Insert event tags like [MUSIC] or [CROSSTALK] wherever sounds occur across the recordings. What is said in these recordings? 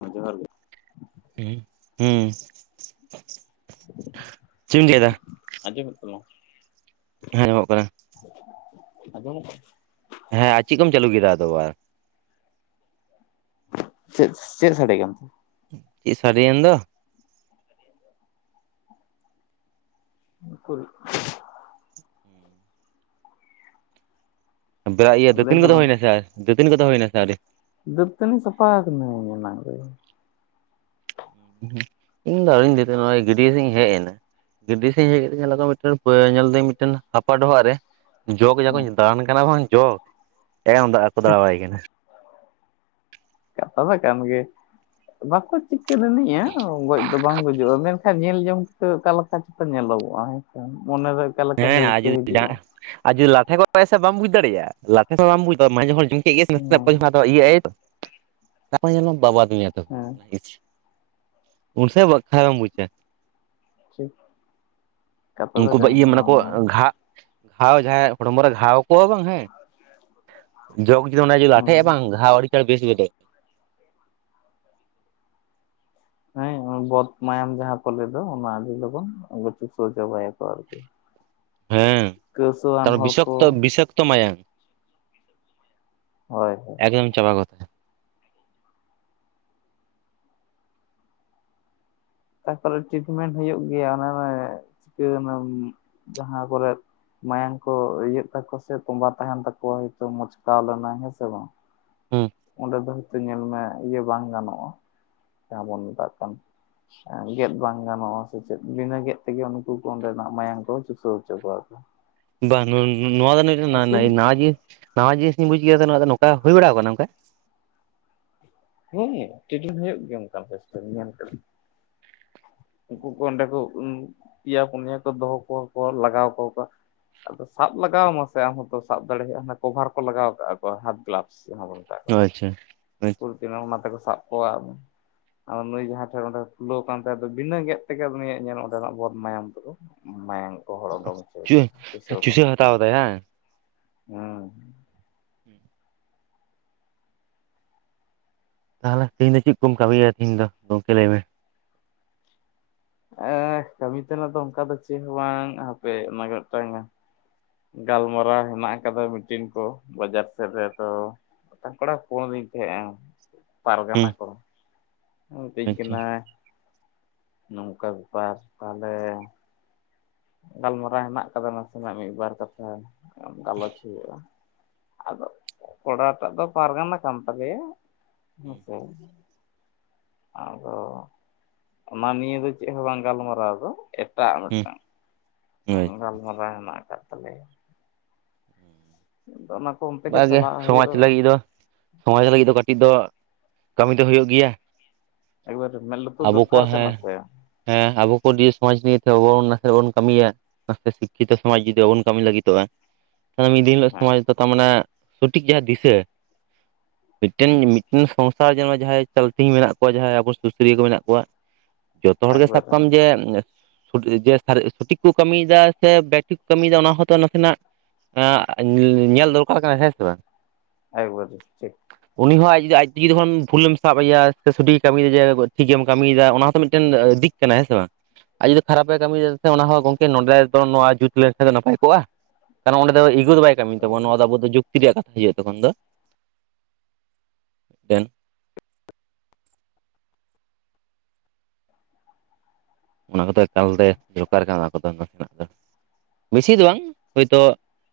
ᱦᱩ ᱡᱚᱦᱟᱨ ᱜᱮ ᱾ [INAUDIBLE] ᱦᱩᱸ ᱪᱮᱫ ᱮᱢ ᱪᱤᱠᱟᱹᱭ ᱫᱟ? ᱟᱱᱡᱚᱢᱚᱜ ᱠᱟᱱᱟ ᱴᱷᱤᱠ ᱜᱤᱭᱟᱹ ᱦᱮᱸ ᱮᱢᱚᱜ ᱠᱟᱱᱟ ᱾ ᱟᱡᱚᱢᱚᱜ ᱦᱮᱸ ᱟᱨ ᱪᱮᱫ ᱠᱚᱢ ᱪᱟᱹᱞᱩ ᱠᱮᱫᱟ ᱟᱫᱚ ᱟᱨ ᱪᱮᱫ ᱪᱮᱫ ᱥᱟᱰᱮ ᱠᱟᱱᱟ ᱥᱟᱹᱨᱤ ᱮᱱ ᱫᱚ ᱩᱠᱩᱨ [UNINTELLIGIBLE] ᱵᱮᱲᱟ ᱤᱭᱟᱹ ᱞᱟᱹᱭ ᱫᱟᱹᱛᱟᱹᱱᱤ ᱠᱚᱫᱚ ᱛᱟᱞᱟᱝ ᱦᱩᱭᱱᱟ ᱥᱮ ᱫᱟᱹᱛᱟᱹᱱᱤ ᱠᱚᱫᱚ ᱦᱩᱭᱱᱟ ᱥᱮ ᱟᱹᱣᱨᱤ ᱫᱟᱹᱛᱟᱹᱱᱤ ᱥᱟᱯᱟ ᱠᱟᱹᱱᱟᱹᱧ ᱮᱱᱟᱝ ᱨᱮ ᱤᱧ ᱫᱚ ᱟᱹᱣᱨᱤᱧ ᱫᱟᱹᱛᱟᱹᱱᱤᱜᱼᱟ ᱱᱚᱜᱼᱚᱭ ᱜᱟᱹᱰᱭᱟᱹ ᱥᱮᱫ ᱤᱧ ᱦᱮᱡ ᱮᱱᱟ ᱜᱟᱹᱰᱤ ᱥᱮᱫ ᱤᱧ ᱦᱮᱡ ᱠᱟᱛᱮ ᱧᱮᱞ ᱫᱟᱹᱧ ᱢᱤᱫᱴᱮᱱ ᱦᱟᱯᱟ ᱰᱚᱵᱷᱟᱜ ᱨᱮ [UNINTELLIGIBLE] ᱡᱚᱜᱽ ᱡᱟ ᱦᱮᱸ ᱠᱚᱧ ᱫᱟᱬᱟᱱ ᱠᱟᱱᱟ ᱵᱟᱝ ᱡᱚᱜ ᱠᱟᱛᱷᱟ ᱢᱟ ᱠᱟᱱ ᱜᱮ ᱵᱟᱠᱚ ᱪᱤᱠᱟᱹ ᱟᱱᱤᱡᱼᱟ ᱜᱚᱡ ᱫᱚ ᱵᱟᱝ ᱜᱚᱡᱚᱜᱼᱟ ᱢᱮᱱᱠᱷᱟᱱ ᱧᱮᱞ ᱡᱚᱝ ᱠᱟᱛᱮ ᱚᱠᱟ ᱞᱮᱠᱟ ᱪᱚᱠᱚ ᱧᱮᱞᱚᱜᱚᱜᱼᱟ ᱦᱮᱸᱥᱮ ᱢᱚᱱᱮ ᱨᱮ ᱦᱮᱸ ᱟᱨ ᱡᱩᱫᱤ ᱟᱨ ᱡᱩᱫᱤ ᱞᱟᱴᱷᱮ ᱠᱚᱜ ᱟᱭ ᱥᱮ ᱵᱟᱢ ᱵᱩᱡ ᱫᱟᱲᱮᱭᱟᱜᱼᱟ ᱞᱟᱴᱷᱮ ᱥᱚᱢᱚᱭ ᱦᱚᱸ ᱵᱟᱢ ᱵᱩᱡ ᱫᱟᱲᱮᱼᱟ ᱦᱮᱸ ᱵᱟᱵᱟᱫ ᱢᱮᱭᱟ ᱛᱚ [UNINTELLIGIBLE] ᱦᱮᱸ ᱩᱱᱥ ᱵᱟ ᱠᱷᱟᱨᱢ ᱵᱩᱡᱟ [UNINTELLIGIBLE] ᱠᱟᱛᱷᱟ ᱫᱚ ᱠᱟᱱ ᱜᱮᱭᱟ ᱵᱟᱝ ᱫᱚ ᱵᱟᱝ ᱦᱟᱶ ᱡᱟᱦᱟᱸᱭ ᱟᱜ ᱦᱚᱲᱢᱚ ᱨᱮ ᱜᱷᱟᱣ ᱟᱠᱚᱣᱟ ᱵᱟᱝ ᱦᱮᱸ ᱚᱱᱟ ᱡᱩᱫᱤ ᱦᱩᱸ ᱞᱟᱴᱷᱮᱜᱼᱟ ᱵᱟᱝ ᱜᱷᱟᱣ ᱟᱹᱰᱤ ᱪᱟᱸᱲ ᱵᱮᱥ ᱜᱚᱫᱚᱜ ᱦᱮᱸ ᱵᱚᱛ ᱢᱟᱭᱟᱢ ᱡᱟᱦᱟᱸ ᱠᱚ ᱞᱟᱹᱭᱟ ᱚᱱᱟ ᱟᱹᱰᱤ ᱞᱚᱜᱚᱱ ᱪᱩᱥᱟᱹᱣ ᱪᱟᱵᱟᱭ ᱟᱠᱚ ᱟᱨᱠᱤ ᱠᱟᱹᱥᱟᱹᱣᱟᱱ ᱦᱮᱸ ᱦᱚᱲ ᱠᱚ ᱵᱤᱥᱚᱠᱛᱚ ᱵᱤᱥᱟᱠᱛᱚ ᱢᱟᱭᱟᱝ ᱦᱳᱭ ᱦᱳᱭ ᱮᱠᱫᱚᱢ ᱪᱟᱵᱟ ᱜᱚᱫ ᱟᱠᱚ ᱛᱟᱨᱯᱚᱨᱮ ᱴᱨᱤᱴᱢᱮᱱᱴ ᱦᱩᱭᱩᱜ ᱜᱮᱭᱟ ᱚᱱᱟ ᱪᱤᱠᱟᱹ ᱮᱱᱟ ᱡᱟᱸᱦᱟ ᱠᱚᱨᱮᱜ ᱢᱟᱭᱟᱝ ᱠᱚ ᱤᱭᱟᱹᱜ ᱛᱟᱠᱚ ᱥᱮ ᱛᱚᱸᱵᱟ ᱛᱟᱦᱮᱱ ᱛᱟᱠᱚᱣ ᱟ ᱦᱚᱭᱛᱚ ᱢᱚᱪᱠᱟᱣ ᱞᱮᱱᱟᱭ ᱦᱮᱸ ᱥᱮ ᱵᱟᱝ ᱦᱮᱸ ᱚᱸᱰᱮ ᱫᱚ ᱦᱚᱳᱭᱛᱳ ᱧᱮᱞ ᱢᱮ ᱤᱭᱟᱹ ᱵᱟᱝ ᱜᱟᱱᱚᱜᱼᱟ ᱡᱟᱦᱟᱸ ᱵᱚᱱ ᱢᱮᱛᱟᱜ ᱠᱟᱱ ᱜᱮᱫ ᱵᱟᱝ ᱜᱟᱱᱚᱜᱼᱟ ᱥᱮ ᱪᱮᱫ ᱵᱤᱱᱟᱹ ᱜᱮᱫ ᱛᱮᱜᱮ ᱩᱱᱠᱩ ᱠᱚ ᱚᱸᱰᱮᱱᱟᱜ ᱢᱟᱭᱟᱝ ᱠᱚ ᱪᱩᱥᱟᱹᱣ ᱦᱚᱪᱚ ᱠᱚᱣᱟ ᱟᱨᱠᱤ [UNINTELLIGIBLE] ᱵᱟᱝ ᱱᱚᱣᱟ ᱫᱚ ᱱᱟᱣᱟ ᱡᱤᱱᱤᱥ ᱱᱟᱣᱟ ᱡᱤᱱᱤᱥᱤᱧ ᱵᱩᱡ ᱠᱮᱫᱟ ᱫᱚ ᱱᱚᱝᱠᱟ ᱦᱩᱭ ᱵᱟᱲᱟ ᱟᱠᱟᱱᱟ ᱱᱚᱝᱠᱟ ᱦᱮᱸ ᱴᱮᱰᱤᱝ ᱦᱩᱭᱩᱜ ᱜᱮᱭᱟ ᱚᱱᱠᱟ ᱧᱮᱞ ᱠᱮᱫ ᱩᱱᱠᱩ ᱠᱚ ᱚᱸᱰᱮ ᱠᱚ ᱯᱤᱭᱟ ᱯᱩᱱᱭᱟᱹ ᱠᱚ ᱫᱚᱦᱚ ᱠᱚ ᱠᱚᱣᱟ ᱞᱟᱜᱟᱣ ᱠᱚ ᱠᱚᱣᱟ ᱟᱫᱚ ᱥᱟᱵ ᱞᱟᱜᱟᱣ ᱟᱢᱟ ᱥᱮ ᱟᱢ ᱦᱚᱸᱛᱚ ᱥᱟᱵ ᱫᱟᱲᱮᱭᱟᱜ ᱟᱢ ᱠᱚᱵᱷᱟᱨ ᱠᱚ ᱞᱟᱜᱟᱣ ᱠᱟᱜᱼᱟ ᱛᱚ ᱦᱟᱛ ᱜᱞᱟᱯᱥ ᱟᱪᱪᱷᱟ ᱚᱱᱟ ᱛᱮᱠᱚ ᱥᱟᱵ ᱠᱚᱣᱟ ᱟᱫᱚ ᱟᱫᱚ ᱱᱩᱭ ᱡᱟᱦᱟᱸ ᱴᱷᱮᱱ ᱚᱸᱰᱮ ᱯᱷᱩᱞᱟᱹᱣ ᱠᱟᱱ ᱛᱟᱭᱟ ᱫᱚ ᱵᱤᱱᱟᱹ ᱜᱮᱫ ᱛᱮᱜᱮ ᱱᱩᱭᱼᱟᱜ ᱧᱮᱞ ᱢᱮ ᱚᱸᱰᱮᱱᱟᱜ ᱵᱚᱫ ᱢᱟᱭᱟᱢ ᱠᱚᱫᱚ ᱢᱟᱭᱟᱝ ᱜᱚᱦᱚᱲ ᱚᱰᱚᱝ ᱦᱚᱪᱚᱭ ᱟᱪᱪᱷᱟ ᱛᱟᱭᱟ ᱪᱩᱥᱟᱹᱣ ᱚᱰᱚᱝ ᱦᱟᱛᱟᱣ ᱫᱟᱭ ᱦᱟᱝ ᱦᱩᱸ ᱦᱮᱸ [UNINTELLIGIBLE] ᱛᱟᱦᱚᱞᱮ ᱛᱤᱦᱤᱧ ᱫᱚ ᱪᱮᱫ ᱠᱚᱢ ᱠᱟᱹᱢᱤᱭᱟ ᱛᱤᱦᱤᱧ ᱫᱚ ᱜᱚᱢᱠᱮ ᱞᱟᱹᱭ ᱢᱮ ᱠᱟᱹᱢᱤ ᱛᱮᱱᱟᱜ ᱫᱚ ᱚᱱᱠᱟ ᱫᱚ ᱪᱮᱫ ᱦᱚᱸ ᱵᱟᱝ ᱦᱟᱯᱮ ᱚᱱᱟ ᱜᱮ ᱢᱤᱫᱴᱟᱱ ᱜᱟᱞᱢᱟᱨᱟᱣ ᱦᱮᱱᱟᱜ ᱠᱟᱫᱟ ᱢᱤᱴᱤᱱ ᱠᱚ ᱵᱟᱡᱟᱨ ᱥᱮᱫ ᱨᱮ ᱛᱚ ᱠᱚᱲᱟ ᱠᱚ ᱦᱚᱦᱚ ᱟᱹᱫᱤᱧ ᱛᱟᱸᱦᱮᱫ ᱟ ᱦᱩᱸ ᱯᱟᱨᱜᱟᱱᱟ ᱠᱚ ᱢᱤᱛᱟᱹᱧ ᱟᱪᱪᱷᱟ ᱠᱟᱱᱟᱭ ᱱᱚᱝᱠᱟ ᱵᱮᱯᱟᱨ ᱛᱟᱦᱞᱮ ᱜᱟᱞᱢᱟᱨᱟᱣ ᱦᱮᱱᱟᱜ ᱠᱟᱫᱟ ᱱᱟᱥᱮᱱᱟᱜ ᱢᱤᱫᱵᱟᱨ ᱠᱟᱛᱷᱟ ᱜᱟᱞᱚᱪ ᱦᱩᱭᱩᱜᱼᱟ ᱟᱫᱚ ᱠᱚᱲᱟᱞᱴᱟᱜ ᱫᱚ ᱯᱟᱨᱜᱟᱱᱟ ᱠᱟᱱ ᱛᱟᱞᱮᱭᱟ ᱦᱮᱸᱥᱮ ᱟᱫᱚ ᱚᱱᱟ ᱱᱤᱭᱟᱹ ᱫᱚ ᱪᱮᱫ ᱦᱚᱸ ᱵᱟᱝ ᱜᱟᱞᱢᱟᱨᱟᱣ ᱫᱚ ᱮᱴᱟᱜ ᱦᱩᱸ ᱢᱤᱫᱴᱟᱝ ᱦᱳᱭ ᱜᱟᱞᱢᱟᱨᱟᱣ ᱦᱮᱱᱟᱜ ᱟᱠᱟᱫ ᱛᱟᱞᱮᱭᱟ ᱚᱱᱟ ᱠᱚ ᱚᱱᱛᱮ ᱜᱮ ᱪᱟᱞᱟᱜ ᱥᱚᱢᱟᱡᱽ ᱦᱩᱭᱩᱜᱼᱟ ᱞᱟᱹᱜᱤᱫ ᱫᱚ ᱥᱚᱢᱟᱡᱽ ᱞᱟᱹᱜᱤᱫ ᱫᱚ ᱠᱟᱹᱴᱤᱡ ᱫᱚ ᱠᱟᱹᱢᱤ ᱫᱚ ᱦᱩᱭᱩᱜ ᱜᱮᱭᱟ ᱮᱠᱵᱟᱨᱮ ᱢᱮᱫ ᱞᱩᱛᱩᱨ ᱟᱵᱚ ᱫᱚᱨᱠᱟᱨ ᱠᱚᱣᱟᱜ ᱦᱮᱸ ᱠᱟᱱᱟ ᱥᱮ ᱦᱮᱸ ᱟᱵᱚ ᱠᱚ ᱫᱤᱭᱮ ᱥᱚᱢᱟᱡ ᱱᱤᱭᱮ ᱛᱮ ᱟᱵᱚ ᱱᱟᱥᱮ ᱵᱚᱱ ᱠᱟᱹᱢᱤᱭᱟ ᱥᱤᱠᱠᱷᱤᱛᱚ ᱥᱚᱢᱟᱡᱽ ᱡᱩᱫᱤ ᱵᱟᱵᱚᱱ ᱠᱟᱹᱢᱤ ᱞᱟᱹᱜᱤᱫᱚᱜᱼᱟ ᱢᱤᱫ ᱫᱤᱱ ᱦᱤᱞᱳᱜ ᱦᱮᱸ ᱥᱚᱢᱟᱚ ᱛᱟᱨ ᱢᱮ ᱥᱚᱴᱷᱤᱠ ᱡᱟᱦᱟᱸ ᱫᱤᱥᱟᱹ ᱢᱤᱫᱴᱮᱱ ᱢᱤᱫᱴᱮᱱ ᱥᱚᱝᱥᱟᱨ ᱡᱮᱱ ᱡᱟᱦᱟᱸᱭ ᱪᱚᱞᱛᱤ ᱢᱮᱱᱟᱜ ᱠᱚᱣᱟ ᱡᱟᱦᱟᱸᱭ ᱟᱵᱚ ᱥᱩᱥᱟᱹᱨᱤᱭᱟᱹ ᱠᱚ ᱢᱮᱱᱟᱜ ᱠᱚᱣᱟ ᱡᱚᱛᱚ ᱦᱚᱲᱜᱮ ᱥᱟᱵ ᱮᱠᱵᱟᱨᱮ ᱠᱟᱜᱟᱢ ᱡᱮ ᱡᱮ ᱥᱚᱴᱷᱤᱠ ᱠᱚ ᱠᱟᱹᱢᱤᱭᱮᱫᱟ ᱥᱮ ᱵᱮᱭᱴᱤᱠ ᱠᱚ ᱠᱟᱹᱢᱤᱭᱮᱫᱟ ᱚᱱᱟ ᱦᱚᱸᱛᱚ ᱱᱟᱥᱮᱱᱟᱜ [UNINTELLIGIBLE] ᱧᱮᱞ ᱫᱚᱨᱠᱟᱨ ᱠᱟᱱᱟ ᱦᱮᱸ ᱥᱮ ᱵᱟᱝ [UNINTELLIGIBLE] ᱴᱷᱤᱠ ᱩᱱᱤ ᱦᱚᱸ ᱟᱡ ᱟᱡ ᱛᱮᱜᱮ ᱡᱚᱠᱷᱚᱱ ᱵᱷᱩᱞᱮᱢ ᱥᱟᱵ ᱟᱭᱟ ᱥᱮ ᱥᱚᱴᱷᱤᱠ ᱠᱟᱹᱢᱤᱭ ᱫᱟ ᱡᱮ ᱴᱷᱤᱠ ᱜᱮᱢ ᱠᱟᱹᱢᱤᱭᱮᱫᱟ ᱚᱱᱟ ᱛᱚ ᱢᱤᱫᱴᱮᱱ ᱫᱤᱠ ᱠᱟᱱᱟ ᱦᱮᱸ ᱥᱮ ᱵᱟᱝ ᱟᱨ ᱡᱩᱫᱤ ᱠᱷᱟᱨᱟᱯᱮ ᱠᱟᱹᱢᱤᱭ ᱫᱮ ᱚᱱᱟ ᱦᱚᱸ ᱜᱚᱝᱠᱮ ᱱᱚᱸᱰᱮ ᱫᱚ ᱱᱚᱣᱟ ᱡᱩᱛ ᱞᱮᱱᱠᱷᱟᱱ ᱫᱚ ᱱᱟᱯᱟᱭ ᱠᱚᱜᱼᱟ ᱠᱟᱨᱚᱱ ᱚᱸᱰᱮ ᱫᱚᱜᱩ ᱫᱚ ᱵᱟᱭ [UNINTELLIGIBLE] ᱛᱟᱵᱚᱱᱟ ᱱᱚᱣᱟ ᱫᱚ ᱟᱵᱚ ᱫᱚ ᱡᱩᱠᱛᱤ ᱨᱮᱭᱟᱜ ᱠᱟᱛᱷᱟ ᱦᱩᱭᱩᱜᱼᱟ ᱛᱚᱠᱷᱚᱱ ᱫᱚ ᱢᱤᱫᱴᱮᱱ ᱚᱱᱟ ᱠᱚᱫᱚ ᱮᱠᱟᱞᱛᱮ ᱫᱚᱨᱠᱟᱨ ᱠᱟᱱᱟ ᱚᱱᱟ ᱠᱚᱫᱚ ᱱᱟᱥᱮᱱᱟᱜ ᱫᱚ ᱵᱮᱥᱤ ᱫᱚ ᱵᱟᱝ ᱦᱚᱭᱛᱳ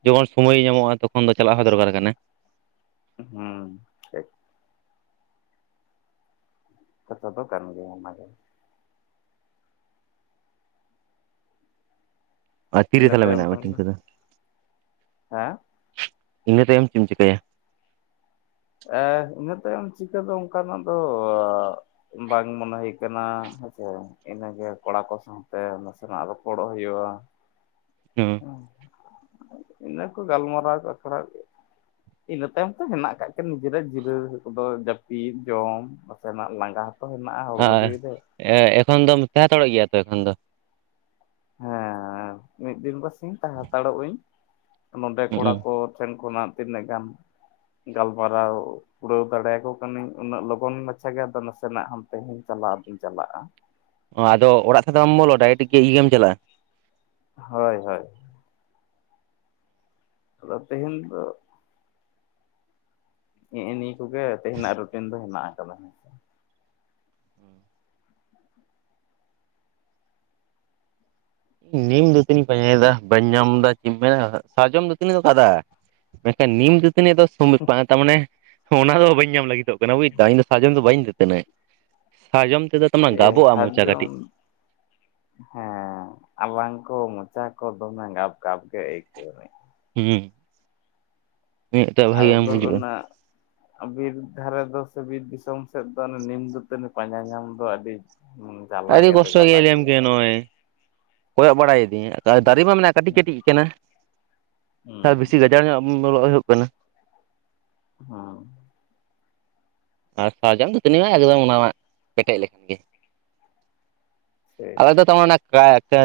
ᱡᱚᱠᱷᱚᱱ ᱥᱚᱢᱚᱭ ᱧᱟᱢᱚᱜᱼᱟ ᱛᱚᱠᱷᱚᱱ ᱫᱚ ᱪᱟᱞᱟᱜ ᱦᱚᱸ ᱫᱚᱨᱠᱟᱨ ᱠᱟᱱᱟ ᱦᱩᱸ ᱴᱷᱤᱠ ᱠᱟᱛᱷᱟ ᱫᱚ ᱠᱟᱱ ᱜᱮᱭᱟ ᱚᱱᱟ ᱜᱮ ᱟᱨ ᱛᱤᱨᱮ ᱤᱱᱟᱹ ᱛᱟᱦᱚᱞᱮ ᱛᱟᱭᱚᱢ ᱢᱮᱱᱟᱜᱼᱟ ᱠᱷᱟᱱ ᱢᱤᱴᱤᱝ ᱫᱚ ᱠᱚᱫᱚ ᱦᱟᱸ ᱤᱱᱟᱹ ᱛᱟᱭᱚᱢ ᱪᱮᱫ ᱮᱢ ᱪᱤᱠᱟᱹᱭᱟ ᱮᱸ ᱤᱱᱟᱹ ᱛᱟᱭᱚᱢ ᱪᱤᱠᱟᱹ ᱫᱚ ᱚᱱᱠᱟᱱᱟᱜ ᱫᱚ ᱵᱟᱝ ᱢᱚᱱᱮ ᱦᱩᱭ ᱠᱟᱱᱟ ᱦᱮᱸᱥᱮ ᱤᱱᱟᱹ ᱜᱮ ᱠᱚᱲᱟ ᱠᱚ ᱥᱟᱶ ᱦᱟᱱᱛᱮ ᱱᱟᱥᱮᱱᱟᱜ ᱨᱚᱯᱚᱲᱚᱜ ᱦᱩᱭᱩᱜᱼᱟ ᱦᱮᱸ ᱤᱱᱟᱹ ᱠᱚ ᱜᱟᱞᱢᱟᱨᱟᱣ ᱟᱠᱷᱲᱟ ᱜᱮ ᱤᱱᱟᱹ ᱛᱟᱭᱚᱢ ᱛᱚ ᱦᱮᱱᱟᱜ ᱠᱟᱫ ᱠᱚᱭᱟ ᱱᱤᱡᱮᱨᱟᱜ ᱡᱤᱨᱟᱹ ᱠᱚᱫᱚ ᱡᱟᱹᱯᱤᱫ ᱡᱚᱢ ᱱᱟᱥᱮᱱᱟᱜ ᱞᱟᱸᱜᱟ ᱦᱮᱱᱟᱜ ᱦᱚᱲᱢᱚ ᱡᱤᱣᱤᱮ ᱮ ᱮᱠᱷᱚᱱ ᱫᱚ ᱛᱟᱦᱮᱸ ᱦᱟᱛᱟᱲᱚᱜ ᱜᱮᱭᱟ ᱛᱚ ᱮᱠᱷᱚᱱ ᱫᱚ ᱦᱮᱸ ᱢᱤᱫ ᱫᱤᱱ ᱯᱟᱨᱥᱤᱧ ᱦᱟᱛᱟᱲᱚᱜ ᱟᱹᱧ ᱱᱚᱰᱮ ᱠᱚᱲᱟ ᱠᱚ ᱦᱩᱸ ᱴᱷᱮᱱ ᱠᱷᱚᱱᱟᱜ ᱛᱤᱱᱟᱹᱜ ᱜᱟᱱ ᱜᱟᱞᱢᱟᱨᱟᱣ ᱠᱩᱲᱟᱹᱣ ᱫᱟᱲᱮᱭᱟᱠᱚ ᱠᱟᱹᱱᱟᱹᱧ ᱩᱱᱟᱹᱜ ᱞᱚᱜᱚᱱ ᱢᱟᱪᱷᱟ ᱜᱮ ᱟᱫᱚ ᱱᱟᱥᱮᱱᱟᱜ ᱦᱚᱸ ᱛᱮᱦᱮᱧ ᱪᱟᱞᱟᱣ ᱫᱚᱧ ᱪᱟᱞᱟᱜᱼᱟ ᱚ ᱟᱫᱚ ᱚᱲᱟᱜ ᱥᱟᱶᱛᱮ ᱵᱟᱢ ᱵᱚᱞᱚ ᱰᱟᱭᱨᱮᱠᱴ ᱜᱮ ᱤᱭᱟᱹ ᱜᱮᱢ ᱪᱟᱞᱟᱜᱼᱟ ᱦᱚᱭ ᱦᱚᱭ ᱟᱫᱚ ᱛᱮ ᱦᱤᱧ ᱫᱚ ᱱᱮᱜᱼᱮ ᱱᱤᱭᱟᱹ ᱠᱚᱜᱮ ᱛᱮᱦᱮᱧᱟᱜ ᱨᱩᱴᱤᱱ ᱫᱚ ᱦᱮᱱᱟᱜ ᱟᱠᱟᱫᱟ ᱱᱤᱢ ᱫᱟᱹᱛᱟᱹᱱᱤᱧ ᱯᱟᱸᱡᱟᱭᱮᱫᱟ ᱵᱟᱹᱧ ᱧᱟᱢ ᱮᱫᱟ ᱪᱮᱫ ᱢᱮᱱ ᱥᱟᱨᱡᱚᱢ ᱫᱟᱹᱛᱟᱹᱱᱤᱧ ᱫᱚ ᱠᱟᱫᱟ ᱢᱮᱱᱠᱷᱟᱱ ᱱᱤᱢ ᱫᱟᱹᱛᱟᱹᱱᱤ ᱫᱚ ᱥᱚ ᱵᱟᱝ ᱛᱟᱨᱢᱟᱱᱮ ᱚᱱᱟ ᱫᱚ ᱵᱟᱹᱧ ᱧᱟᱢ ᱞᱟᱹᱜᱤᱫᱚᱜ ᱵᱩᱡ ᱮᱫᱟ ᱤᱧ ᱫᱚ ᱥᱟᱨᱡᱚᱢ ᱫᱚ ᱵᱟᱹᱧ ᱫᱟᱹᱛᱟᱹᱱᱤ ᱥᱟᱨᱡᱚᱢ ᱛᱮᱫᱚ ᱛᱟᱢᱟ ᱮ ᱜᱟᱵᱚᱜᱼᱟ ᱢᱚᱪᱟ ᱥᱟᱨᱡᱚᱢ ᱠᱟᱹᱴᱤᱡ ᱦᱮᱸ ᱟᱨ ᱵᱟᱝᱠᱚ ᱢᱚᱪᱟ ᱠᱚ ᱫᱚᱢᱮ ᱜᱟᱯ-ᱜᱟᱯ ᱜᱮ ᱟᱹᱭᱠᱟᱹᱣᱟᱹ ᱦᱩᱸ ᱢᱤᱫᱴᱟᱜ ᱵᱷᱟᱜᱮ ᱵᱟᱢ ᱟᱫᱚ ᱦᱩᱡᱩᱜᱼᱟ ᱚᱱᱟ ᱵᱤᱨ ᱫᱷᱟᱨᱮ ᱫᱚ ᱥᱮ ᱵᱤᱨ ᱫᱤᱥᱚᱢ ᱥᱮᱫ ᱫᱚ ᱱᱤᱢ ᱫᱟᱹᱛᱟᱹᱱᱤ ᱯᱟᱸᱡᱟ ᱧᱟᱢ ᱫᱚ ᱟᱹᱰᱤ ᱦᱩᱸ ᱟᱹᱰᱤ ᱠᱚᱥᱴᱚ ᱜᱮᱭᱟ ᱞᱟᱹᱭᱟᱢ ᱠᱟᱱᱟ ᱱᱚᱼᱚᱭ ᱠᱚᱭᱚᱜ ᱵᱟᱲᱟᱭᱤᱫᱤᱧᱟᱹ ᱫᱟᱨᱮ ᱢᱟ ᱢᱮᱱᱟᱜᱼᱟ ᱠᱟᱹᱴᱤᱡ ᱠᱟᱹᱴᱤᱡ ᱠᱟᱱᱟ ᱦᱩᱸ ᱵᱮᱥᱤ ᱵᱟᱡᱟᱲ [INAUDIBLE] ᱧᱚᱜ ᱵᱚᱞᱚᱜ ᱦᱩᱭᱩᱜ ᱠᱟᱱᱟ। ᱦᱟᱸ ᱟᱨ ᱥᱟᱨᱡᱚᱢ ᱫᱚ ᱛᱤᱱᱟᱹᱜ ᱮᱠᱫᱚᱢ ᱚᱱᱟ ᱢᱟ ᱯᱮᱴᱮᱡ ᱞᱮᱠᱷᱟᱱ ᱜᱮ ᱥᱮ ᱟᱞᱮ ᱫᱚ ᱛᱟᱨ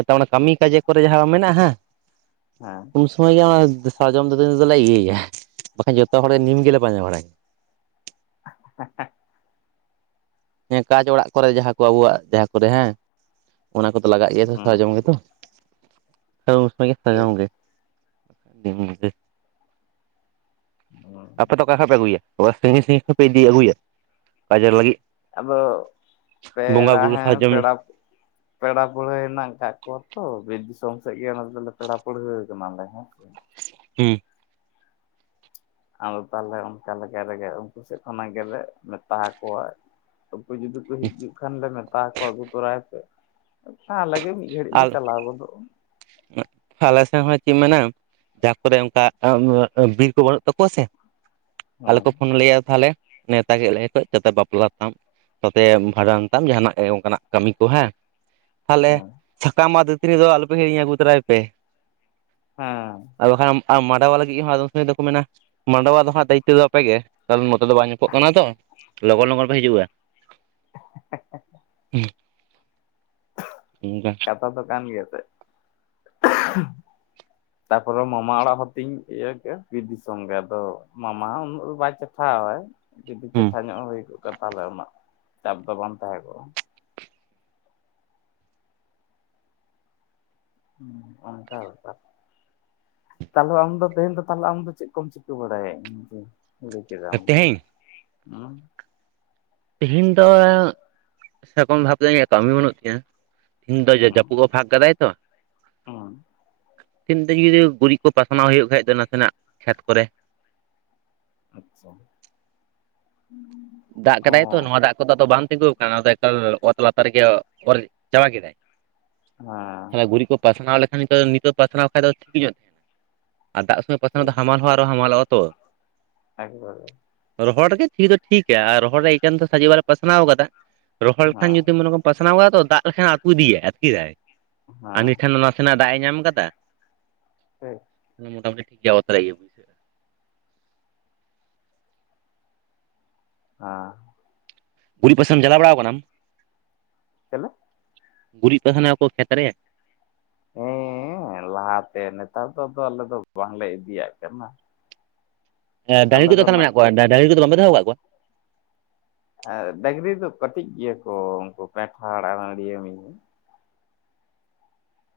ᱚᱱᱟ ᱠᱟᱹᱢᱤ ᱠᱟᱡᱮ ᱠᱚᱨᱮ ᱡᱟᱦᱟᱸ ᱢᱮᱱᱟᱜᱼᱟ ᱦᱮᱸ ᱩᱱ ᱥᱚᱢᱚᱭ ᱜᱮ ᱚᱱᱟ ᱥᱟᱨᱡᱚᱢ ᱫᱚ ᱫᱟᱹᱛᱟᱹᱱᱤ ᱫᱚᱞᱮ ᱤᱭᱟᱹᱭᱟ ᱵᱟᱠᱷᱟᱱ ᱡᱚᱛᱚ ᱦᱚᱲ ᱜᱮ ᱱᱤᱢ ᱜᱮᱞᱮ ᱯᱟᱸᱡᱟ ᱵᱟᱲᱟᱭ ᱜᱮᱟ ᱸ [UNINTELLIGIBLE] ᱦᱮᱸ ᱠᱟᱪ ᱚᱲᱟᱜ ᱠᱚᱨᱮ ᱡᱟᱦᱟᱸ ᱠᱚ ᱟᱵᱚᱣᱟᱜ ᱡᱟᱦᱟᱸ ᱠᱚᱨᱮ ᱦᱮᱸ ᱚᱱᱟ ᱠᱚᱫᱚ ᱞᱟᱜᱟᱣᱜ ᱜᱮᱭᱟ ᱛᱚ ᱦᱩᱸ ᱥᱟᱨᱟᱡᱚᱢ ᱜᱮᱛᱚ। [INAUDIBLE] [INAUDIBLE] [INAUDIBLE] ᱴᱷᱤᱠ ᱦᱩᱸ ᱟᱯᱮ ᱫᱚ, ᱚᱠᱟ ᱠᱷᱚ [UNINTELLIGIBLE] ᱯᱮ ᱟᱹᱜᱩᱭᱟ [INAUDIBLE] ᱥᱟᱺᱜᱤᱧ ᱥᱟᱺᱜᱤᱧ ᱯᱮ ᱤᱫᱤ ᱟᱹᱜᱩᱭᱟ ᱵᱟᱡᱟᱨ ᱞᱟᱹᱜᱤᱫ? ᱟᱫᱚ ᱵᱚᱸᱜᱟ ᱯᱮᱲᱟ ᱵᱩᱨᱩ ᱦᱮᱸ ᱥᱟᱨᱡᱚᱢ ᱯᱮᱲᱟᱼᱼ ᱯᱮᱲᱟ ᱯᱟᱹᱲᱦᱟᱹ ᱦᱮᱱᱟᱜ ᱟᱠᱟᱫ ᱠᱚᱣᱟ ᱛᱚ ᱵᱤᱨ ᱫᱤᱥᱚᱢ ᱥᱮᱫ ᱜᱮ ᱚᱱᱟ ᱫᱚᱞᱮ ᱯᱮᱲᱟ ᱯᱟᱹᱲᱦᱟᱹ ᱠᱟᱱᱟᱞᱮ ᱦᱮᱸ ᱥᱮ, ᱦᱮᱸ ᱟᱫᱚ ᱛᱟᱦᱚᱞᱮ ᱚᱱᱠᱟ ᱞᱮᱠᱟ ᱨᱮᱜᱮ ᱩᱱᱠᱩ ᱥᱮᱫ ᱠᱷᱚᱱᱟᱜ ᱜᱮᱞᱮ ᱢᱮᱛᱟᱠᱚᱣᱟ [UNINTELLIGIBLE] ᱩᱱᱠᱩ ᱡᱩᱫᱤ ᱠᱚ ᱦᱤᱡᱩᱜ ᱠᱷᱟᱱ ᱞᱮ ᱢᱮᱛᱟ ᱦᱟᱠᱚᱣᱟ ᱟᱹᱜᱩ ᱛᱚᱨᱟᱭ ᱯᱮ, ᱛᱟᱦᱟᱞᱮ ᱟᱞᱮ ᱜᱮ ᱢᱤᱫ ᱜᱷᱟᱹᱲᱤᱡ ᱞᱮ ᱟᱨ ᱪᱟᱞᱟᱣ ᱜᱚᱫᱚᱜᱼᱟ᱾ ᱟᱞᱮ [INAUDIBLE] ᱥᱮᱱ ᱦᱚᱸ ᱪᱮᱫ [UNINTELLIGIBLE] ᱢᱮᱱᱟ ᱡᱟᱦᱟᱸ ᱠᱚᱨᱮ ᱚᱱᱠᱟ ᱵᱤᱨ ᱠᱚ ᱵᱟᱹᱱᱩᱜ ᱛᱟᱠᱚᱣᱟ ᱥᱮ ᱟᱞᱮ ᱦᱮᱸ ᱠᱚ ᱯᱷᱚᱱᱞᱮᱭᱟ ᱛᱟᱦᱚᱞᱮᱼᱼ ᱱᱮᱶᱛᱟ ᱠᱮᱫ ᱞᱮᱭᱟ ᱠᱷᱚ [INAUDIBLE] ᱫᱟ ᱫᱟ ᱵᱟᱯᱞᱟ ᱛᱟᱢ ᱥᱟᱶᱛᱮ ᱵᱷᱟᱸᱰᱟᱱ ᱛᱟᱢ ᱡᱟᱦᱟᱱᱟᱜ ᱜᱮ ᱚᱱᱠᱟᱱᱟᱜ ᱠᱟᱹᱢᱤ ᱠᱚ ᱦᱮᱸ᱾ ᱛᱟᱦᱚᱞᱮ ᱦᱮᱸ [UNINTELLIGIBLE] ᱥᱟᱠᱟᱢ ᱟᱨ ᱫᱟᱹᱛᱟᱹᱱᱤ ᱫᱚ ᱟᱞᱚᱯᱮ ᱦᱤᱲᱤᱧᱟ ᱟᱹᱜᱩ ᱛᱚᱨᱟᱭ ᱯᱮ᱾ ᱦᱮᱸ ᱟᱫᱚ ᱦᱟᱸᱜ [UNINTELLIGIBLE] ᱢᱟ ᱢᱟᱰᱟᱣᱟ ᱞᱟᱹᱜᱤᱫ ᱦᱚᱸ ᱟᱫᱚᱢ ᱥᱚᱢᱚᱭ ᱫᱚᱠᱚ ᱢᱮᱱᱟ ᱢᱟᱰᱣᱟ ᱫᱚ ᱦᱟᱸᱜ ᱫᱟᱭᱤᱛᱚ ᱫᱚ ᱟᱯᱮᱜᱮ ᱠᱟᱨᱚᱱ [UNINTELLIGIBLE] ᱱᱤᱛᱚᱜ ᱫᱚ ᱧᱩᱛᱩᱜ ᱠᱟᱱᱟ ᱛᱚ ᱞᱚᱜᱚᱱ ᱞᱚᱜᱚᱱ ᱯᱮ ᱦᱤᱡᱩᱜᱼᱟ᱾ [UNINTELLIGIBLE] [INAUDIBLE] ᱮᱸᱜᱟ ᱟ [INAUDIBLE] ᱫᱚ ᱠᱟᱱ ᱜᱮᱭᱟ ᱯᱮ [UNINTELLIGIBLE] ᱛᱟᱯᱚᱨᱮ ᱢᱟᱢᱟ ᱚᱲᱟᱜ ᱦᱚᱸ ᱛᱤᱧ ᱤᱭᱟᱹ ᱜᱮ ᱵᱤᱨ ᱫᱤᱥᱚᱢ ᱜᱮ ᱟᱫᱚ ᱢᱟᱢᱟ ᱦᱚᱸ ᱩᱱᱟᱹᱜ ᱵᱟᱭ ᱪᱟ ᱪᱴᱷᱟᱣᱟᱭ [UNINTELLIGIBLE] ᱡᱩᱫᱤ ᱦᱮᱸ ᱫᱮᱠᱷᱟ ᱧᱚᱜ ᱦᱩᱭ ᱠᱚᱜ ᱠᱷᱟᱱ ᱛᱟᱦᱚᱞᱮ ᱩᱱᱟᱹᱜ ᱪᱟᱯ ᱫᱚ ᱵᱟᱝ ᱛᱟᱦᱮᱸ ᱠᱚᱜᱼᱟ᱾ ᱦᱩᱸ ᱚᱱᱠᱟ ᱵᱮᱯᱟᱨ᱾ ᱛᱟᱦᱞᱮ ᱟᱢ ᱫᱚ ᱛᱮᱦᱮᱧ ᱫᱚ ᱛᱟᱦᱚᱞᱮ ᱟᱢ ᱫᱚ ᱪᱮᱫ ᱠᱚᱢ ᱪᱤᱠᱟᱹ ᱵᱟᱲᱟᱭᱟ? [INAUDIBLE] ᱠᱩᱲ [INAUDIBLE] ᱠᱮᱫᱮᱫᱟ [INAUDIBLE] ᱫᱚ ᱛᱮᱦᱮᱧ ᱦᱩᱸ ᱛᱮᱦᱤᱧ ᱫᱚ ᱥᱮᱠᱚᱢ ᱵᱷᱟᱵᱛᱮ ᱤᱧᱟᱹᱜ ᱠᱟᱹᱢᱤ ᱵᱟᱹᱱᱩᱜ ᱛᱤᱧᱟᱹ ᱛᱤᱦᱤᱧ ᱫᱚ ᱡᱟ ᱡᱟᱹᱯᱩᱫ ᱚ [INAUDIBLE] ᱵᱷᱟᱜ ᱠᱟᱫᱟᱭ ᱛᱚ᱾ ᱦᱮᱸᱻ ᱛᱤᱱ [UNINTELLIGIBLE] ᱛᱮ ᱜᱮ ᱡᱩᱫᱤ ᱜᱩᱨᱤᱡ ᱠᱚ ᱯᱟᱥᱱᱟᱣ ᱦᱩᱭᱩᱜ ᱠᱷᱟᱡ ᱫᱚ ᱱᱟᱥᱮᱱᱟᱜ ᱠᱷᱮᱛ ᱠᱚᱨᱮ᱿ ᱟᱪᱷᱟ ᱫᱟᱜ ᱠᱟᱫᱟᱭ ᱛᱚ ᱱᱚᱣᱟ ᱫᱟᱜ ᱠᱚᱫᱚ ᱟᱫᱚ ᱵᱟᱝ ᱛᱤᱸᱜᱩ ᱟᱠᱟᱱᱟ ᱫᱚ [UNINTELLIGIBLE] ᱮᱠᱟᱞ ᱚᱛ ᱞᱟᱛᱟᱨ ᱨᱮᱜᱮ ᱚᱨ ᱪᱟᱵᱟ ᱠᱮᱫᱟᱭ᱾ ᱦᱮᱸ ᱛᱟᱦᱮ [INAUDIBLE] ᱜᱩᱨᱤᱡ ᱠᱚ ᱯᱟᱥᱱᱟᱣ ᱞᱮᱠᱷᱟᱱ ᱱᱤᱛᱳ ᱱᱤᱛᱳᱜ ᱯᱟᱥᱱᱟᱣ ᱠᱷᱟᱡ ᱫᱚ ᱴᱷᱤᱠ ᱧᱚᱜ ᱛᱟᱦᱮᱱᱟ ᱟᱨ ᱫᱟᱜ ᱥᱚᱢᱚᱭ ᱼᱼ ᱫᱚ ᱴᱷᱤᱠ ᱦᱟᱢᱟᱞ ᱦᱚᱸ ᱟᱨᱚ ᱦᱟᱢᱟᱞᱼᱟ ᱛᱚ᱾ ᱮᱠ ᱵᱟᱨ, ᱨᱚᱦᱚᱲᱜᱮ ᱛᱷᱤᱠ ᱫᱚ ᱴᱷᱤᱠᱟ ᱟᱨ ᱨᱚᱦᱚᱲ ᱨᱮ ᱮᱠᱮᱱ ᱫᱚ ᱥᱡᱤ [INAUDIBLE] ᱵᱟᱞᱮ ᱯᱟᱥᱱᱟᱣ ᱠᱟᱫᱟ ᱨᱚᱦᱚᱲ ᱞᱮᱠᱷᱟᱱ ᱦᱮᱸ ᱡᱩᱫᱤ ᱢᱚᱱ ᱠᱚ [INAUDIBLE] ᱯᱟᱥᱱᱟᱣ ᱠᱟᱫᱟ ᱛᱚ ᱫᱟᱜ ᱞᱮᱠᱷᱟᱱ ᱟ. ᱛᱩ ᱤᱫᱤᱭᱟᱭ ᱟᱹᱛᱠᱤᱨᱟᱭ ᱟᱨ ᱦᱮᱸ ᱱᱤᱠᱷᱟᱱ [UNINTELLIGIBLE] ᱱᱟᱥᱮ ᱱᱟᱜ ᱫᱟᱜ ᱮ ᱧᱟᱢ ᱟᱠᱟᱫᱟ ᱯᱟᱠ ᱦᱮᱸ ᱢᱚᱴᱟᱢᱩᱴᱤ ᱴᱷᱤᱠ ᱜᱮᱭᱟ ᱛᱟᱨᱟᱭ [INAUDIBLE] ᱜᱮ ᱵᱩᱡᱮ [INAUDIBLE] ᱦᱟᱸ ᱯᱩᱨᱤ ᱯᱟᱥᱮᱢ ᱪᱟᱞᱟᱣ ᱵᱟᱲᱟ ᱣᱟᱠᱟᱱᱟᱢ ᱟᱢ? ᱦᱮᱞᱳ᱿ ᱜᱩᱨᱤᱡ ᱠᱚ ᱛᱟᱦᱮᱱᱟᱚ [UNINTELLIGIBLE] ᱠᱷᱮᱛ ᱨᱮ, ᱦᱮᱸ ᱞᱟᱦᱟᱛᱮ ᱱᱮᱛᱟᱨ ᱫᱚ ᱟᱫᱚ ᱟᱞᱮ ᱫᱚ ᱵᱟᱝᱞᱮ ᱤᱫᱤᱭᱟᱜ ᱠᱟᱱᱟ᱾ ᱮ ᱰᱟᱝᱨᱤ ᱟᱞᱮ ᱠᱚᱫᱚ ᱫᱚ ᱛᱱᱟᱜ [UNINTELLIGIBLE] ᱱᱟᱜ ᱢᱮᱱᱟᱜ ᱠᱚᱣᱟ ᱰᱟᱝ-ᱰᱟᱝᱮ ᱠᱚᱫᱚ ᱵᱟᱞᱮ ᱫᱚᱦᱚ ᱟᱠᱟᱫ ᱠᱚᱣᱟ? ᱦᱮᱸ ᱰᱟᱹᱝᱨᱤ ᱫᱚ ᱠᱟᱹᱴᱤᱡ ᱜᱮᱭᱟ ᱠᱚ ᱩᱱᱠᱩ ᱯᱮᱱᱴᱷᱟᱲ ᱟᱨ ᱟᱹᱱᱰᱤᱭᱟᱹ ᱢᱤᱭᱟᱹ [UNINTELLIGIBLE]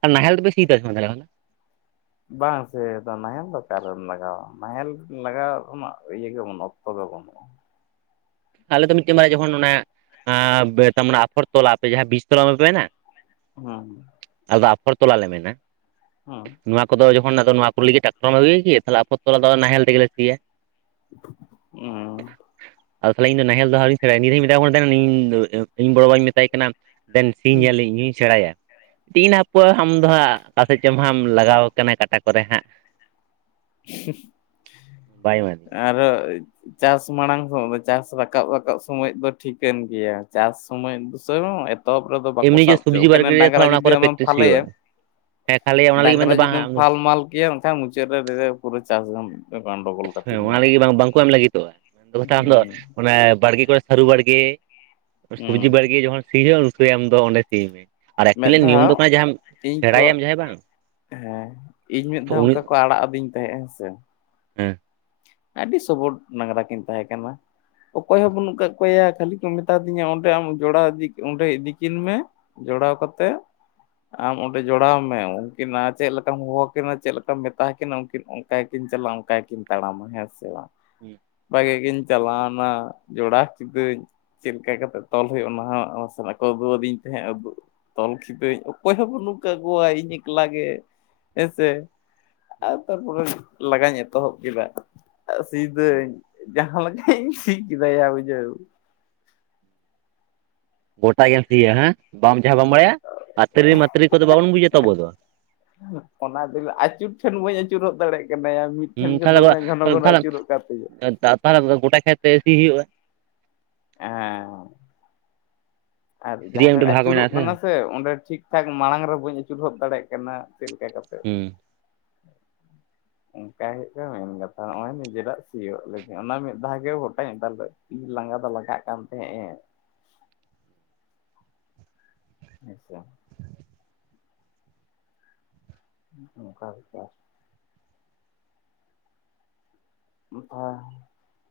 ᱟᱨ ᱱᱟᱦᱮᱞ ᱫᱚ ᱯᱮ ᱥᱤᱭᱫᱟ ᱥᱮ ᱵᱟᱝ ᱛᱟᱦᱟᱞᱮ ᱠᱷᱚᱱ ᱫᱚ? ᱵᱟᱝ ᱥᱮ ᱟᱫᱚ ᱱᱟᱦᱮᱞ ᱫᱚ ᱚᱠᱟᱨᱮᱢ ᱞᱟᱜᱟᱣᱟ ᱱᱟᱦᱮᱞ ᱞᱟᱜᱟᱣ ᱤᱭᱟᱹ ᱜᱮ ᱵᱟᱹᱱᱩᱜᱼᱟ ᱚᱠᱛᱚ ᱜᱮ ᱵᱟᱹᱱᱩᱜᱼᱟ᱾ ᱟᱞᱮ ᱫᱚ ᱢᱤᱫ ᱴᱮᱱ ᱢᱟᱨᱮ ᱡᱚᱠᱷᱚᱱ ᱚᱱᱮ᱾ ᱮᱸᱻ [UNINTELLIGIBLE] ᱟᱯᱷᱚᱨ ᱛᱚᱞᱟ ᱟᱯᱮ ᱡᱟᱦᱟᱸ ᱵᱤᱥ ᱛᱚᱞᱟ ᱵᱟᱯᱮᱢᱮᱱᱟ ᱦᱮᱸ ᱟᱞᱮᱫᱚ ᱟᱯᱷᱚᱨ ᱛᱚᱞᱟ ᱞᱮ ᱢᱮᱱᱟ᱾ ᱦᱮᱸ ᱱᱚᱶᱟ ᱠᱚᱫᱚ ᱡᱚᱠᱷᱚᱱ ᱟᱫᱚ ᱱᱚᱶᱟ ᱠᱚ ᱞᱟᱹᱜᱤᱫ ᱴᱟᱠᱴᱚᱨᱚᱮᱢ ᱟᱹᱜᱩᱭ ᱠᱤ, ᱛᱟᱦᱮ ᱟᱯᱚᱛ ᱛᱚᱞᱟ ᱫᱚ ᱱᱟᱦᱮᱞ ᱛᱮᱜᱮᱞᱮ ᱥᱤᱭᱟ᱾ [INAUDIBLE] ᱦᱮᱸ ᱟᱫᱚ ᱛᱟᱦᱚᱞᱮ ᱤᱧ ᱱᱟᱦᱮᱞ ᱫᱚᱦᱟᱨᱤᱧ ᱥᱮᱬᱟᱭᱟ ᱱᱤᱭᱟ. ᱫᱷᱟᱣ ᱢᱮᱛᱟ ᱠᱚ ᱠᱟᱱ ᱛᱟᱦᱮᱱᱟ ᱤᱧ ᱵᱚᱲᱚ ᱵᱟᱵᱟᱧ ᱢᱮᱛᱟᱭ ᱠᱟᱱᱟ ᱫᱮᱱ ᱥᱤᱧ ᱦᱩᱸ ᱧᱮᱞᱟᱹᱧ ᱤᱧᱭᱤᱧ ᱥᱮᱬᱟᱭᱟ᱾ [UNINTELLIGIBLE] ᱦᱟᱯᱚᱣᱟ ᱟᱢ ᱫᱚ ᱦᱟᱸᱜ ᱚᱠᱟᱥᱮᱫ ᱪᱚᱝ ᱦᱟᱸᱢ ᱞᱟᱜᱟᱣ ᱠᱟᱱᱟ ᱠᱟᱴᱟ ᱠᱚᱨᱮ ᱦᱟᱸᱜ᱾ [UNINTELLIGIBLE] ᱵᱟᱭ ᱮᱢᱟ ᱫᱤᱧᱟ ᱟᱨᱚ ᱪᱟᱥ ᱢᱟᱲᱟᱝ ᱦᱚᱸ ᱪᱟᱥ ᱨᱟᱠᱟᱵ ᱨᱟᱠᱟᱵ ᱥᱚᱢᱚᱭ ᱫᱚ ᱴᱷᱤᱠᱟᱹᱱ ᱜᱮᱭᱟ ᱪᱟᱥ ᱥᱚᱢᱚᱭ ᱵᱥᱚᱭ ᱦᱚᱸ ᱮᱛᱚᱵ ᱨᱮᱫᱚ ᱵᱟᱠᱚ ᱮᱢᱱᱤ ᱥᱟᱵ ᱡᱮ ᱥᱚᱵᱽᱡᱤ ᱵᱟᱲᱜᱮ ᱦᱚᱪᱚᱣᱟᱜᱠᱮᱱ ᱨᱮ ᱰᱟᱝᱨᱟ ᱛᱟᱦᱚᱞᱮ ᱚᱱᱟ ᱡᱩᱫᱤ ᱠᱚᱨᱮ ᱟᱢᱮᱢ ᱯᱮᱠᱴᱤᱥ ᱯᱷᱷᱟᱞᱮᱭᱟ, ᱦᱩᱭᱩᱜᱼᱟ ᱦᱮᱸ ᱠᱷᱟᱹᱞᱤ ᱚᱱᱟ ᱞᱟᱹᱜᱤᱫ ᱰᱟᱝᱨᱟ ᱢᱮᱱᱫᱚ ᱵᱟᱝ ᱡᱩᱫᱤᱢ ᱯᱷᱟᱞ ᱦᱮᱸ ᱢᱟᱞ ᱠᱮᱭᱟ ᱮᱠᱷᱟᱱ ᱢᱩᱪᱟᱹᱫ ᱨᱮ ᱯᱩᱨᱟᱹ ᱪᱟᱥᱜᱮᱢ ᱦᱮᱸ ᱚᱱᱟ ᱞᱟᱹᱜᱤᱫ ᱵᱟᱝ ᱵᱟᱝᱠᱚ ᱮᱢ ᱞᱟᱹᱜᱤᱫᱚᱜᱼᱟ᱾ ᱛᱚᱠᱟᱛᱷᱟ ᱟᱢ ᱫᱚ ᱦᱩᱸ ᱵᱟᱲᱜᱮ ᱠᱚᱨᱮ ᱥᱟᱹᱨᱩ ᱵᱟᱲᱜᱮ, ᱥᱚᱵᱽᱡᱤ ᱦᱩᱸ ᱵᱟᱲᱜᱮ ᱡᱚᱠᱷᱚᱱ ᱥᱤ ᱦᱩᱭᱩᱜᱼᱟ ᱩᱴᱮ ᱟᱢ ᱫᱚ ᱚᱸᱰᱮ ᱥᱤ ᱢᱮ᱾ ᱟᱨ ᱢᱤᱫ ᱮᱠᱪᱩᱭᱩᱞᱟᱜ ᱱᱤᱭᱚᱢ ᱫᱚ ᱫᱷᱟᱣ ᱠᱟᱱᱟ ᱡᱟᱦᱟᱸᱢ ᱤᱧ ᱥᱮᱲᱟᱭᱟᱢ ᱠᱚ ᱡᱟᱦᱟᱸᱭ ᱵᱟᱝ ᱦᱮᱸ ᱤᱧ ᱢᱤᱫ ᱫᱷᱟᱣ ᱩᱱᱤ ᱚᱱᱠᱟ ᱠᱚ ᱟᱲᱟᱜ ᱟᱹᱫᱤᱧ ᱛᱟᱦᱮᱸᱜ ᱦᱮᱸᱥᱮ, ᱦᱮᱸ ᱟᱹᱰᱤ ᱥᱚᱵᱚᱴ ᱰᱟᱝᱽᱨᱟ ᱠᱤᱱ ᱛᱟᱦᱮᱸᱠᱟᱱᱟ, ᱚᱠᱚᱭ ᱦᱚᱸ ᱵᱟᱹᱱᱩᱜ ᱠᱟᱜ ᱚᱠᱚᱭᱟ ᱠᱷᱟᱹᱞᱤ ᱠᱚ ᱢᱮᱛᱟ ᱫᱤᱧᱟ ᱚᱸᱰᱮ ᱟᱢ ᱡᱚᱲᱟᱣ ᱚᱸᱰᱮ ᱤᱫᱤᱠᱤᱱ ᱢᱮ ᱡᱚᱲᱟᱣ ᱠᱟᱛᱮᱫ᱾ ᱟᱢ ᱚᱸᱰᱮ ᱡᱚᱲᱟᱣ ᱢᱮ ᱩᱱᱠᱤᱱᱟᱜ ᱪᱮᱫ ᱞᱮᱠᱟᱢ ᱦᱚᱦᱚᱣᱟ ᱠᱤᱱᱟ ᱪᱮᱫ ᱞᱮᱠᱟᱢ ᱢᱮᱛᱟ ᱠᱤᱱᱟ ᱩᱱᱠᱤᱱ ᱟᱭ ᱠᱤᱱ ᱪᱞᱟᱢ ᱠᱟᱭ ᱠᱤᱱ ᱛᱟᱲᱟᱢ ᱦᱸᱥᱮ ᱵᱟᱝ᱾ ᱦᱮᱸ᱾ ᱵᱷᱟᱜᱤ ᱜᱤᱧ ᱪᱟᱞᱟᱣᱱᱟ ᱡᱚᱲᱟ ᱠᱤᱫᱟᱹᱧ, ᱪᱮᱫ ᱞᱮᱠᱟ ᱠᱟᱛᱮᱜ ᱛᱚᱞ ᱦᱩᱭᱩᱜᱼᱟ ᱚᱱᱟ ᱦᱚᱸ ᱥᱟᱞᱟᱜ ᱠᱚ ᱟᱹᱜᱩᱣᱟᱫᱤᱧ ᱛᱟᱦᱮᱸᱫ ᱟᱫᱩ, ᱛᱚᱞ ᱠᱤᱫᱟᱹᱧ, ᱚᱠᱚᱭ ᱦᱚᱸ ᱵᱟᱹᱱᱩᱜ ᱠᱟᱠᱚᱣᱟ ᱤᱧ ᱮᱠᱞᱟ ᱜᱮ ᱦᱮᱸᱥᱮ ᱟᱨ ᱛᱟᱨᱯᱚᱨᱮ ᱞᱟᱜᱟᱣᱧ ᱮᱛᱚᱦᱚᱵ ᱠᱮᱫᱟ, ᱥᱤᱫᱟᱹᱧ ᱡᱟᱦᱟᱸ ᱞᱮᱠᱟᱧ ᱥᱤ ᱠᱮᱫᱟᱭᱟ ᱵᱩᱡᱷᱟᱹᱣ᱾ ᱜᱚᱴᱟ ᱜᱮᱢ ᱥᱤᱭᱟ ᱦᱮᱸ ᱵᱟᱢ ᱡᱟᱦᱟᱸ ᱵᱟᱢ ᱵᱟᱲᱟᱭᱟ ᱟᱨ ᱛᱨᱤ ᱢᱟᱛᱨᱤ ᱠᱚᱫᱚ ᱵᱟᱵᱚᱱ ᱵᱩᱡᱟ ᱛ ᱟᱵᱚ ᱫᱚ᱾ ᱚᱱᱟ ᱫᱚᱞᱟ ᱟᱹᱪᱩᱨ ᱴᱷᱮᱱ ᱵᱟᱹᱧ ᱟᱹᱪᱩᱨᱚᱜ ᱫᱟᱲᱮᱭᱟᱜ ᱠᱟᱱᱟᱭᱟ ᱢᱤᱫ ᱴᱷᱮᱱ ᱦᱩᱸ ᱜᱮ ᱛᱟᱦᱚᱞᱮ ᱫᱚᱢᱮ ᱜᱷᱚᱱᱚ ᱜᱷᱚᱱᱚ ᱟᱹᱪᱩᱨᱚᱜ ᱠᱟᱱᱛᱤᱧᱟᱹ ᱾ ᱛᱟᱦ ᱜᱚᱴᱟ ᱠᱷᱟᱛᱮ ᱮ ᱥᱤ ᱦᱩᱭᱩᱜᱼᱟ? ᱦᱮᱸ ᱾ ᱟᱨ ᱡᱟᱦᱟᱸ ᱥᱤᱨᱮᱭᱟᱜ ᱴᱷᱟᱜ ᱢᱤᱫᱴᱮᱱ ᱵᱷᱟᱜᱽ ᱟᱹᱪᱩᱨᱚᱜ ᱢᱮᱱᱟᱜᱼᱟ ᱠᱟᱱᱟ ᱥᱮ ᱚᱸᱰᱮ ᱴᱷᱤᱠ ᱴᱷᱟᱠ ᱢᱟᱲᱟᱝ ᱨᱮ ᱵᱟᱹᱧ ᱟᱹᱪᱩᱨ ᱦᱚᱫ ᱫᱟᱲᱮᱭᱟᱜ ᱠᱟᱱᱟ, ᱪᱮᱫ ᱞᱮᱠᱟ ᱠᱟᱛᱷᱟ ᱦᱩᱸ [INAUDIBLE] ᱚᱱᱠᱟ ᱦᱩᱭᱩᱜᱼᱟ ᱢᱮᱱ ᱠᱟᱛᱷᱟ ᱱᱚᱜᱚᱭ ᱱᱤᱡᱮᱨᱟᱜ ᱥᱤᱭᱳᱜ ᱞᱤᱫᱤᱧ ᱚᱱᱟ ᱢᱤᱫ ᱫᱷᱟᱣ ᱜᱮ [UNINTELLIGIBLE] ᱞᱟᱸᱜᱟ ᱫᱚ ᱞᱟᱜᱟᱜ ᱠᱟᱱ ᱛᱟᱦᱮᱸᱜ ᱟᱪ ᱪᱷᱟ ᱚᱱᱠᱟ ᱜᱮ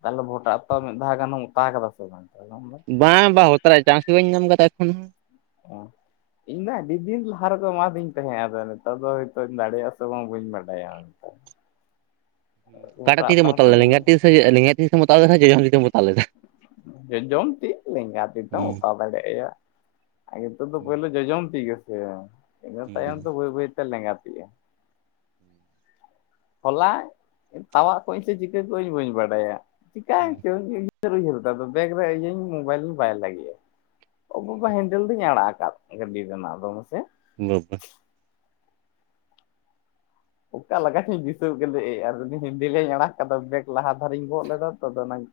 ᱛᱟᱦᱞᱮ ᱵᱷᱚᱴᱟ ᱛᱚ ᱢᱤᱫ ᱫᱷᱟᱣ ᱜᱟᱱᱮᱢ ᱚᱛᱟ ᱠᱟᱫᱟ ᱥᱮ ᱵᱟᱝ? ᱛᱟᱦᱚᱞᱮ ᱟᱢ ᱫᱚ ᱵᱟᱝ ᱵᱟᱝ ᱚᱛᱟᱨᱟᱜ ᱪᱟᱱᱥ ᱵᱟᱹᱧ ᱧᱟᱢ ᱟᱠᱟᱫᱟ ᱮᱠᱷᱚᱱ ᱦᱚᱸ᱾ ᱚᱸ ᱤᱧ ᱢᱟ ᱟᱹᱰᱤ ᱫᱤᱱ ᱞᱟᱦᱟ ᱨᱮᱫᱚ ᱮᱢᱟᱫᱤᱧ ᱛᱟᱦᱮᱸᱜ ᱟᱫᱚ ᱱᱤᱛᱚᱜ ᱫᱚ ᱦᱭᱛᱚᱧ ᱫᱟᱲᱮᱭᱟᱜᱼᱟ ᱥᱮ ᱵᱟᱝ ᱵᱟᱹᱧ ᱵᱟᱰᱟᱭᱟ᱾ [INAUDIBLE] ᱠᱟᱴᱟ ᱜᱚᱴᱟ ᱛᱤ ᱛᱮ ᱟᱛᱟ ᱦᱚᱸᱛᱚ ᱚᱛᱟᱞᱮᱱᱟ ᱞᱮᱸᱜᱟ ᱛᱤ ᱥᱮ ᱞᱮᱸᱜᱟ ᱛᱤ ᱥᱮ ᱡᱚᱡᱚᱢ ᱛᱤ ᱢᱚᱛᱟᱣ ᱞᱮᱫᱟ ᱡᱚᱡᱚᱢ ᱛᱤ ᱞᱮᱸᱜᱟ ᱛᱤ ᱛᱮᱢ ᱦᱩᱸ ᱚᱛᱟ ᱫᱟᱲᱮᱭᱟᱜ-ᱟ ᱭᱟ ᱾ ᱱᱤᱛᱚᱜ ᱫᱚ ᱯᱩᱭᱞᱩ ᱡᱚᱡᱚᱢ ᱛᱤ ᱜᱮᱥᱮ ᱤᱱᱟᱹ ᱦᱩᱸ ᱛᱟᱭᱚᱢ ᱫᱚ ᱵᱟᱹᱭ ᱵᱟᱹᱭᱛᱮ ᱞᱮᱸᱜᱟᱛᱤᱜᱼᱟ᱾ ᱦᱚᱞᱟ, ᱛᱟᱣᱟᱜ ᱠᱚᱜ ᱟᱹᱧ ᱥᱮ ᱪᱤᱠᱟᱹ ᱠᱚᱜ ᱟᱹᱧ ᱵᱟᱹᱧ ᱵᱟᱰᱟᱭᱟ ᱪᱤᱠᱟᱭ ᱦᱩᱸ ᱪᱚ ᱩᱭᱦᱟᱹᱨ ᱦᱚ ᱩᱭᱦᱟᱹᱨ ᱮᱫᱟ ᱵᱮᱜ ᱨᱮ ᱤᱭᱟᱹᱧ ᱢᱚᱵᱟᱭᱤᱞ ᱵᱟᱭ ᱞᱟᱜᱼᱟ, ᱚᱵᱚ ᱵᱟ ᱦᱮᱱ ᱡᱟᱹᱞ ᱫᱤᱧ ᱟᱲᱟᱜ ᱟᱠᱟᱫ ᱜᱟᱹᱰᱤ ᱨᱮᱱᱟᱜ ᱫᱚ ᱢᱮᱥᱮ ᱵᱟᱵᱟ ᱚᱠᱟ ᱞᱮᱠᱟ ᱪᱚᱧ ᱫᱤᱥᱟᱹᱣ ᱠᱮᱫᱮ ᱟᱨ ᱦᱮᱱᱰᱤᱧ ᱟᱲᱟᱜ ᱠᱮᱫᱟ ᱵᱮᱜ ᱞᱟᱦᱟ ᱫᱷᱟᱨᱮᱧ ᱜᱚᱫ ᱞᱮᱫᱟ ᱛᱚ ᱚᱱᱟᱧ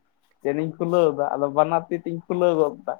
ᱪᱮᱱ ᱤᱧ ᱠᱷᱩᱞᱟᱹᱣᱫᱟ ᱟᱫᱚ ᱵᱟᱱᱟᱨ ᱛᱤ ᱛᱤᱧ ᱠᱷᱩᱞᱟᱹᱣ ᱜᱚᱫ ᱮᱫᱟ